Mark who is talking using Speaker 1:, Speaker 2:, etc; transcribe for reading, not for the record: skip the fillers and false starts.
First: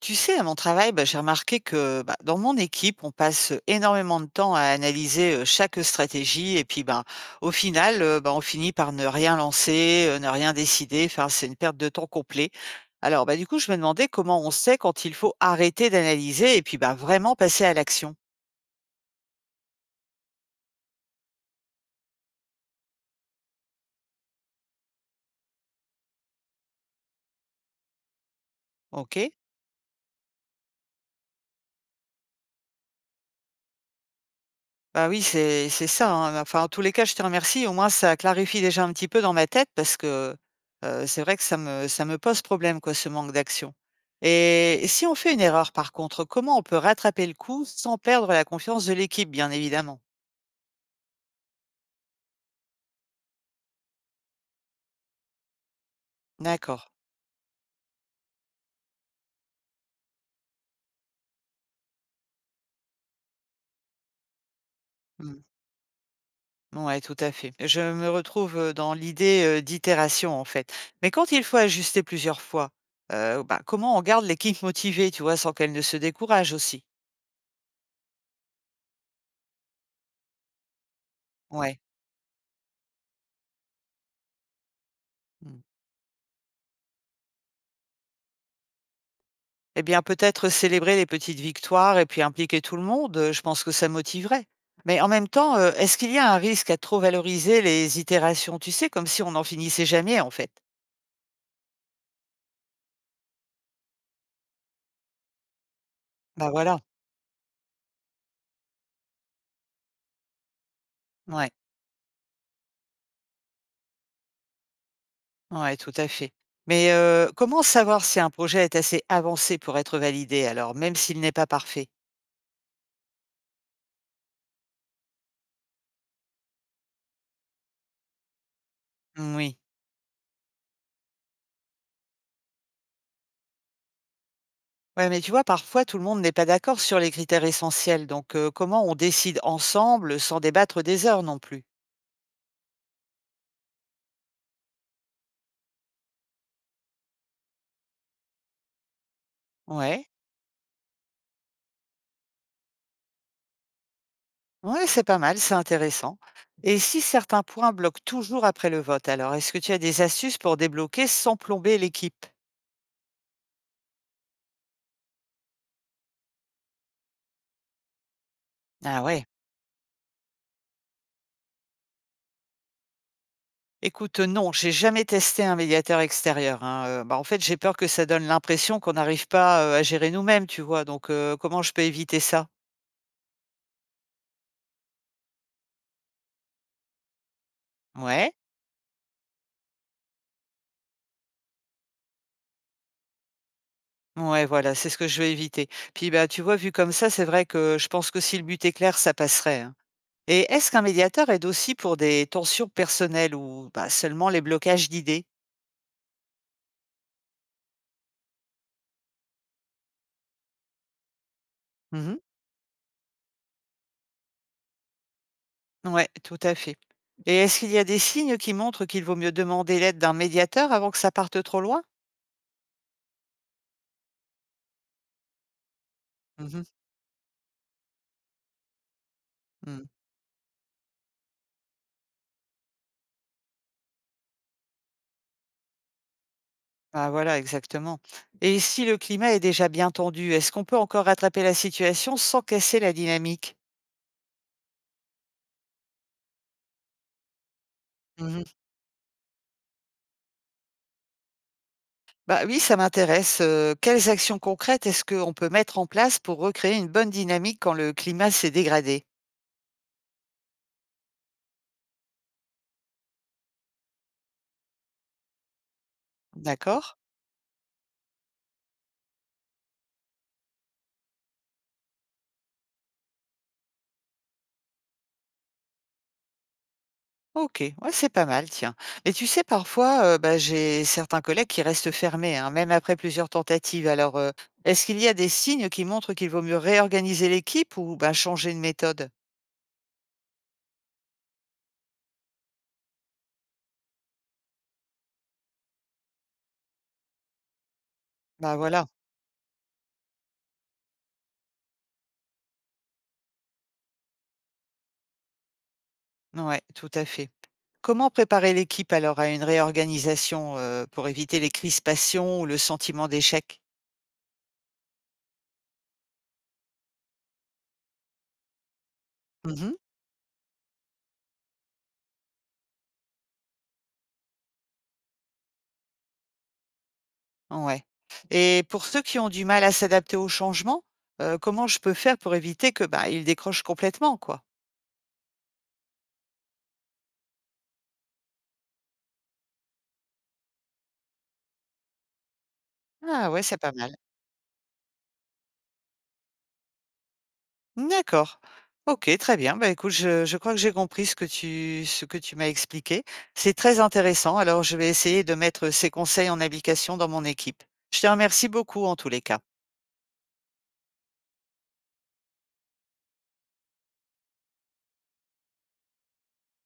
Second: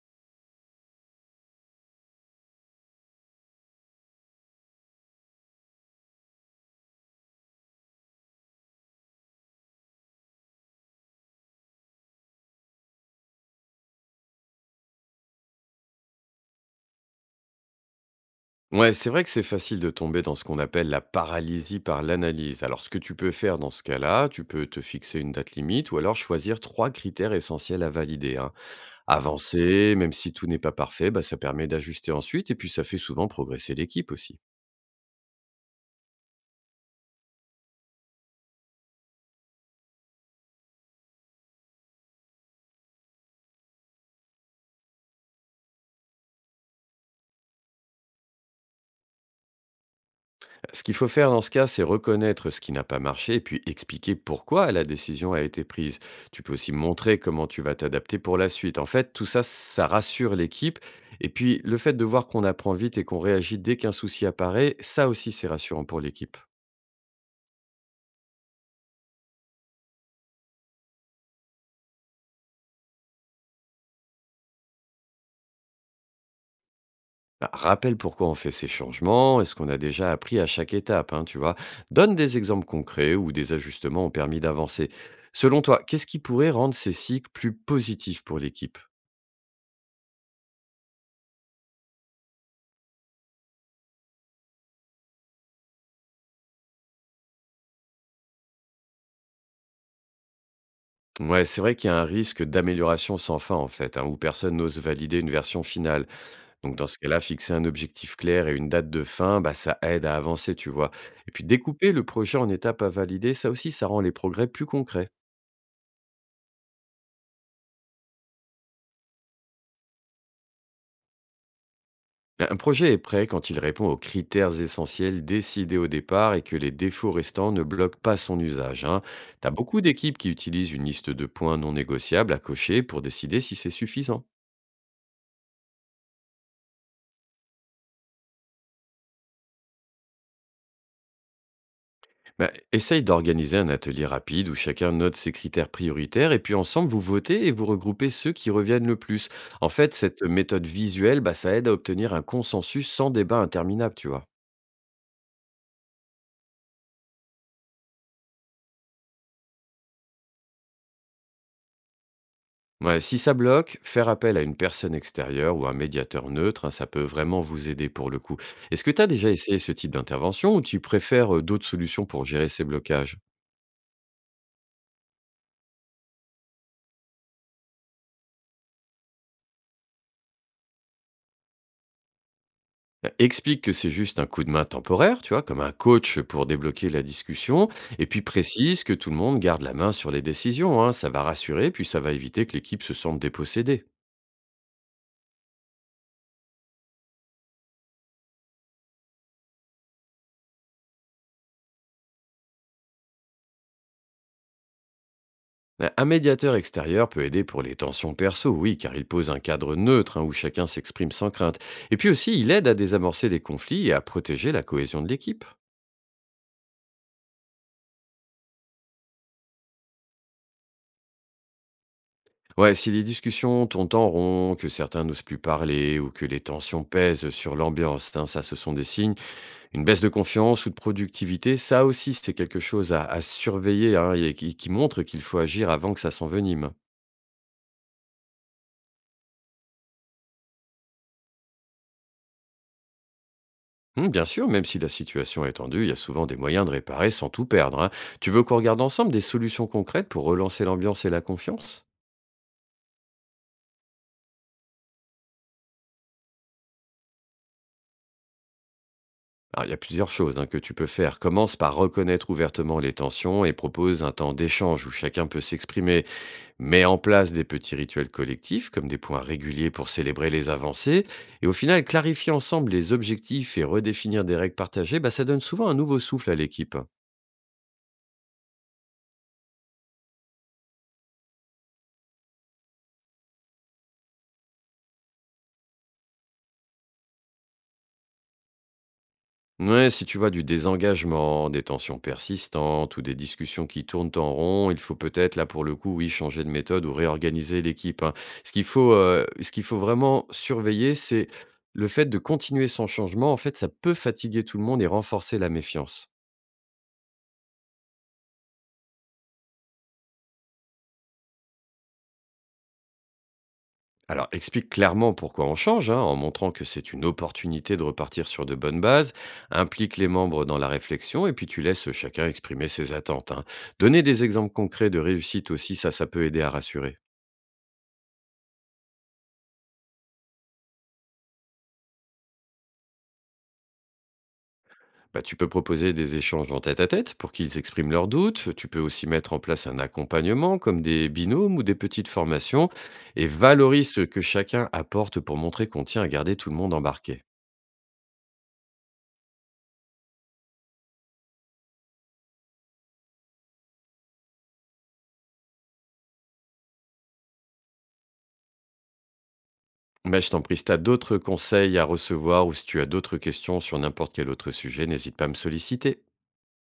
Speaker 1: Tu sais, à mon travail, bah, j'ai remarqué que bah, dans mon équipe, on passe énormément de temps à analyser chaque stratégie et puis ben au final, bah, on finit par ne rien lancer, ne rien décider. Enfin, c'est une perte de temps complet. Alors, bah, du coup, je me demandais comment on sait quand il faut arrêter d'analyser et puis bah, vraiment passer à l'action.
Speaker 2: Ouais, c'est vrai que c'est facile de tomber dans ce qu'on appelle la paralysie par l'analyse. Alors, ce que tu peux faire dans ce cas-là, tu peux te fixer une date limite ou alors choisir trois critères essentiels à valider, hein.
Speaker 1: OK.
Speaker 2: Avancer, même si tout n'est pas parfait, bah, ça permet d'ajuster ensuite et puis ça fait souvent progresser l'équipe aussi.
Speaker 1: Bah oui, c'est ça, hein. Enfin, en tous les cas, je te remercie. Au moins, ça clarifie déjà un petit peu dans ma tête parce que c'est vrai que ça me pose problème, quoi, ce manque d'action. Et si on fait une erreur, par contre, comment on peut rattraper le coup sans perdre la confiance de l'équipe, bien évidemment?
Speaker 2: Ce qu'il faut faire dans ce cas, c'est reconnaître ce qui n'a pas marché et puis expliquer pourquoi la décision a été prise. Tu peux aussi
Speaker 1: D'accord.
Speaker 2: montrer comment tu vas t'adapter pour la suite. En fait, tout ça, ça rassure l'équipe. Et puis, le fait de voir qu'on apprend vite et qu'on réagit dès qu'un souci apparaît, ça aussi,
Speaker 1: Mmh.
Speaker 2: c'est rassurant pour l'équipe.
Speaker 1: Ouais, tout à fait. Je me retrouve, dans l'idée, d'itération, en fait. Mais quand il faut ajuster plusieurs fois, bah, comment on garde l'équipe motivée, tu vois, sans qu'elle ne se décourage aussi?
Speaker 2: Bah, rappelle pourquoi on fait ces changements et ce qu'on a déjà appris à chaque étape, hein, tu vois.
Speaker 1: Ouais.
Speaker 2: Donne des exemples concrets où des ajustements ont permis d'avancer.
Speaker 1: Mmh.
Speaker 2: Selon toi, qu'est-ce qui pourrait rendre ces cycles plus positifs pour l'équipe?
Speaker 1: Eh bien, peut-être célébrer les petites victoires et puis impliquer tout le monde, je pense que ça motiverait. Mais en même temps, est-ce qu'il y a un risque à trop valoriser les itérations? Tu sais, comme si on n'en finissait jamais, en fait.
Speaker 2: Ouais, c'est vrai qu'il y a un risque d'amélioration sans fin en fait, hein, où personne n'ose valider une version finale.
Speaker 1: Bah,
Speaker 2: Donc
Speaker 1: voilà.
Speaker 2: dans ce cas-là, fixer un objectif clair et une date de fin, bah, ça aide à avancer, tu vois. Et puis
Speaker 1: Ouais,
Speaker 2: découper le projet en étapes à valider, ça aussi, ça rend les progrès plus concrets.
Speaker 1: ouais, tout à fait. Mais, comment savoir si un projet est assez avancé pour être validé alors, même s'il n'est pas parfait?
Speaker 2: Un projet est prêt quand il répond aux critères essentiels décidés au départ et que les défauts restants ne bloquent pas son usage, hein. T'as
Speaker 1: Oui.
Speaker 2: beaucoup d'équipes qui utilisent une liste de points non négociables à cocher pour décider si c'est suffisant.
Speaker 1: Ouais, mais tu vois, parfois, tout le monde n'est pas d'accord sur les critères essentiels, donc, comment on décide ensemble sans débattre des heures non plus?
Speaker 2: Bah, essaye d'organiser un atelier rapide où chacun note ses critères prioritaires et puis ensemble vous votez et vous regroupez ceux qui reviennent le plus. En fait,
Speaker 1: Ouais.
Speaker 2: cette méthode visuelle, bah, ça aide à obtenir un consensus sans débat interminable, tu vois.
Speaker 1: Ouais, c'est pas mal, c'est intéressant. Et si certains points bloquent toujours après le vote, alors est-ce que tu as des astuces pour débloquer sans plomber l'équipe?
Speaker 2: Ouais, si ça bloque, faire appel à une personne extérieure ou un médiateur neutre, hein, ça peut vraiment vous aider pour le coup. Est-ce que tu
Speaker 1: Ah
Speaker 2: as
Speaker 1: ouais.
Speaker 2: déjà essayé ce type d'intervention ou tu préfères d'autres solutions pour gérer ces blocages?
Speaker 1: Écoute, non, j'ai jamais testé un médiateur extérieur, hein. Bah, en fait, j'ai peur que ça donne l'impression qu'on n'arrive pas à gérer nous-mêmes, tu vois. Donc, comment je peux éviter ça?
Speaker 2: Bah, explique que c'est juste un coup de main temporaire, tu vois, comme un coach pour débloquer la discussion, et puis
Speaker 1: Ouais.
Speaker 2: précise que tout le monde garde la main sur les décisions, hein. Ça va rassurer, puis ça va éviter que l'équipe se sente dépossédée.
Speaker 1: Ouais, voilà, c'est ce que je vais éviter. Puis, bah, tu vois, vu comme ça, c'est vrai que je pense que si le but est clair, ça passerait, hein. Et est-ce qu'un médiateur aide aussi pour des tensions personnelles ou bah, seulement les blocages d'idées?
Speaker 2: Un médiateur extérieur peut aider pour les tensions perso, oui, car il pose un cadre neutre hein, où chacun s'exprime sans crainte. Et puis
Speaker 1: Mhm.
Speaker 2: aussi, il aide à désamorcer les conflits et à protéger la cohésion de l'équipe.
Speaker 1: Ouais, tout à fait. Et est-ce qu'il y a des signes qui montrent qu'il vaut mieux demander l'aide d'un médiateur avant que ça parte trop loin?
Speaker 2: Ouais, si les discussions tournent en rond, que certains n'osent plus parler ou que les
Speaker 1: Mhm,
Speaker 2: tensions pèsent sur l'ambiance, hein, ça, ce sont des signes. Une
Speaker 1: mm.
Speaker 2: baisse de confiance ou de productivité, ça aussi, c'est quelque chose à surveiller hein, et qui montre qu'il faut agir avant que ça s'envenime.
Speaker 1: Ah voilà, exactement. Et si le climat est déjà bien tendu, est-ce qu'on peut encore rattraper la situation sans casser la dynamique?
Speaker 2: Bien sûr, même si la situation est tendue, il y a souvent des moyens de réparer sans tout perdre, hein. Tu veux
Speaker 1: Mhm.
Speaker 2: qu'on regarde ensemble des solutions concrètes pour relancer l'ambiance et la confiance?
Speaker 1: Bah oui, ça m'intéresse. Quelles actions concrètes est-ce qu'on peut mettre en place pour recréer une bonne dynamique quand le climat s'est dégradé?
Speaker 2: Alors, il y a plusieurs choses hein, que tu peux faire. Commence par reconnaître ouvertement les tensions et propose un temps d'échange où chacun peut s'exprimer.
Speaker 1: D'accord.
Speaker 2: Mets en place des petits rituels collectifs, comme des points réguliers pour célébrer les avancées, et au final, clarifier ensemble les objectifs et redéfinir des règles partagées, bah, ça donne souvent un nouveau souffle à l'équipe.
Speaker 1: OK, ouais, c'est pas mal, tiens. Mais tu sais, parfois, bah, j'ai certains collègues qui restent fermés, hein, même après plusieurs tentatives. Alors, est-ce qu'il y a des signes qui montrent qu'il vaut mieux réorganiser l'équipe ou, bah, changer de méthode?
Speaker 2: Ouais, si tu vois du désengagement, des tensions persistantes ou des discussions qui tournent en rond, il faut peut-être, là pour le coup, oui, changer de méthode ou réorganiser l'équipe, hein.
Speaker 1: Bah, voilà,
Speaker 2: Ce qu'il faut vraiment surveiller, c'est le fait de continuer sans changement. En fait, ça peut fatiguer tout le monde et renforcer la méfiance.
Speaker 1: ouais, tout à fait. Comment préparer l'équipe alors à une réorganisation, pour éviter les crispations ou le sentiment d'échec?
Speaker 2: Alors, explique clairement pourquoi on change, hein, en montrant que c'est une opportunité de repartir sur de bonnes bases,
Speaker 1: Mmh,
Speaker 2: implique les membres dans la réflexion, et puis tu laisses chacun exprimer ses attentes, hein. Donner des exemples concrets de réussite aussi, ça peut aider à rassurer.
Speaker 1: mh, ouais. Et pour ceux qui ont du mal à s'adapter au changement, comment je peux faire pour éviter que, bah, ils décrochent complètement, quoi?
Speaker 2: Bah, tu peux proposer des échanges en tête-à-tête pour qu'ils expriment leurs doutes. Tu peux aussi mettre en place un accompagnement comme des binômes ou des petites formations et
Speaker 1: Ah ouais, c'est pas
Speaker 2: valorise
Speaker 1: mal.
Speaker 2: ce que chacun apporte pour montrer qu'on tient à garder tout le monde embarqué.
Speaker 1: D'accord. OK, très bien. Bah, écoute, je crois que j'ai compris ce que tu m'as expliqué. C'est très intéressant. Alors, je vais essayer de mettre ces conseils en application dans mon équipe. Je te remercie beaucoup en tous les cas.
Speaker 2: Bah, je t'en prie, si tu as d'autres conseils à recevoir ou si tu as d'autres questions sur n'importe quel autre sujet, n'hésite pas à me solliciter.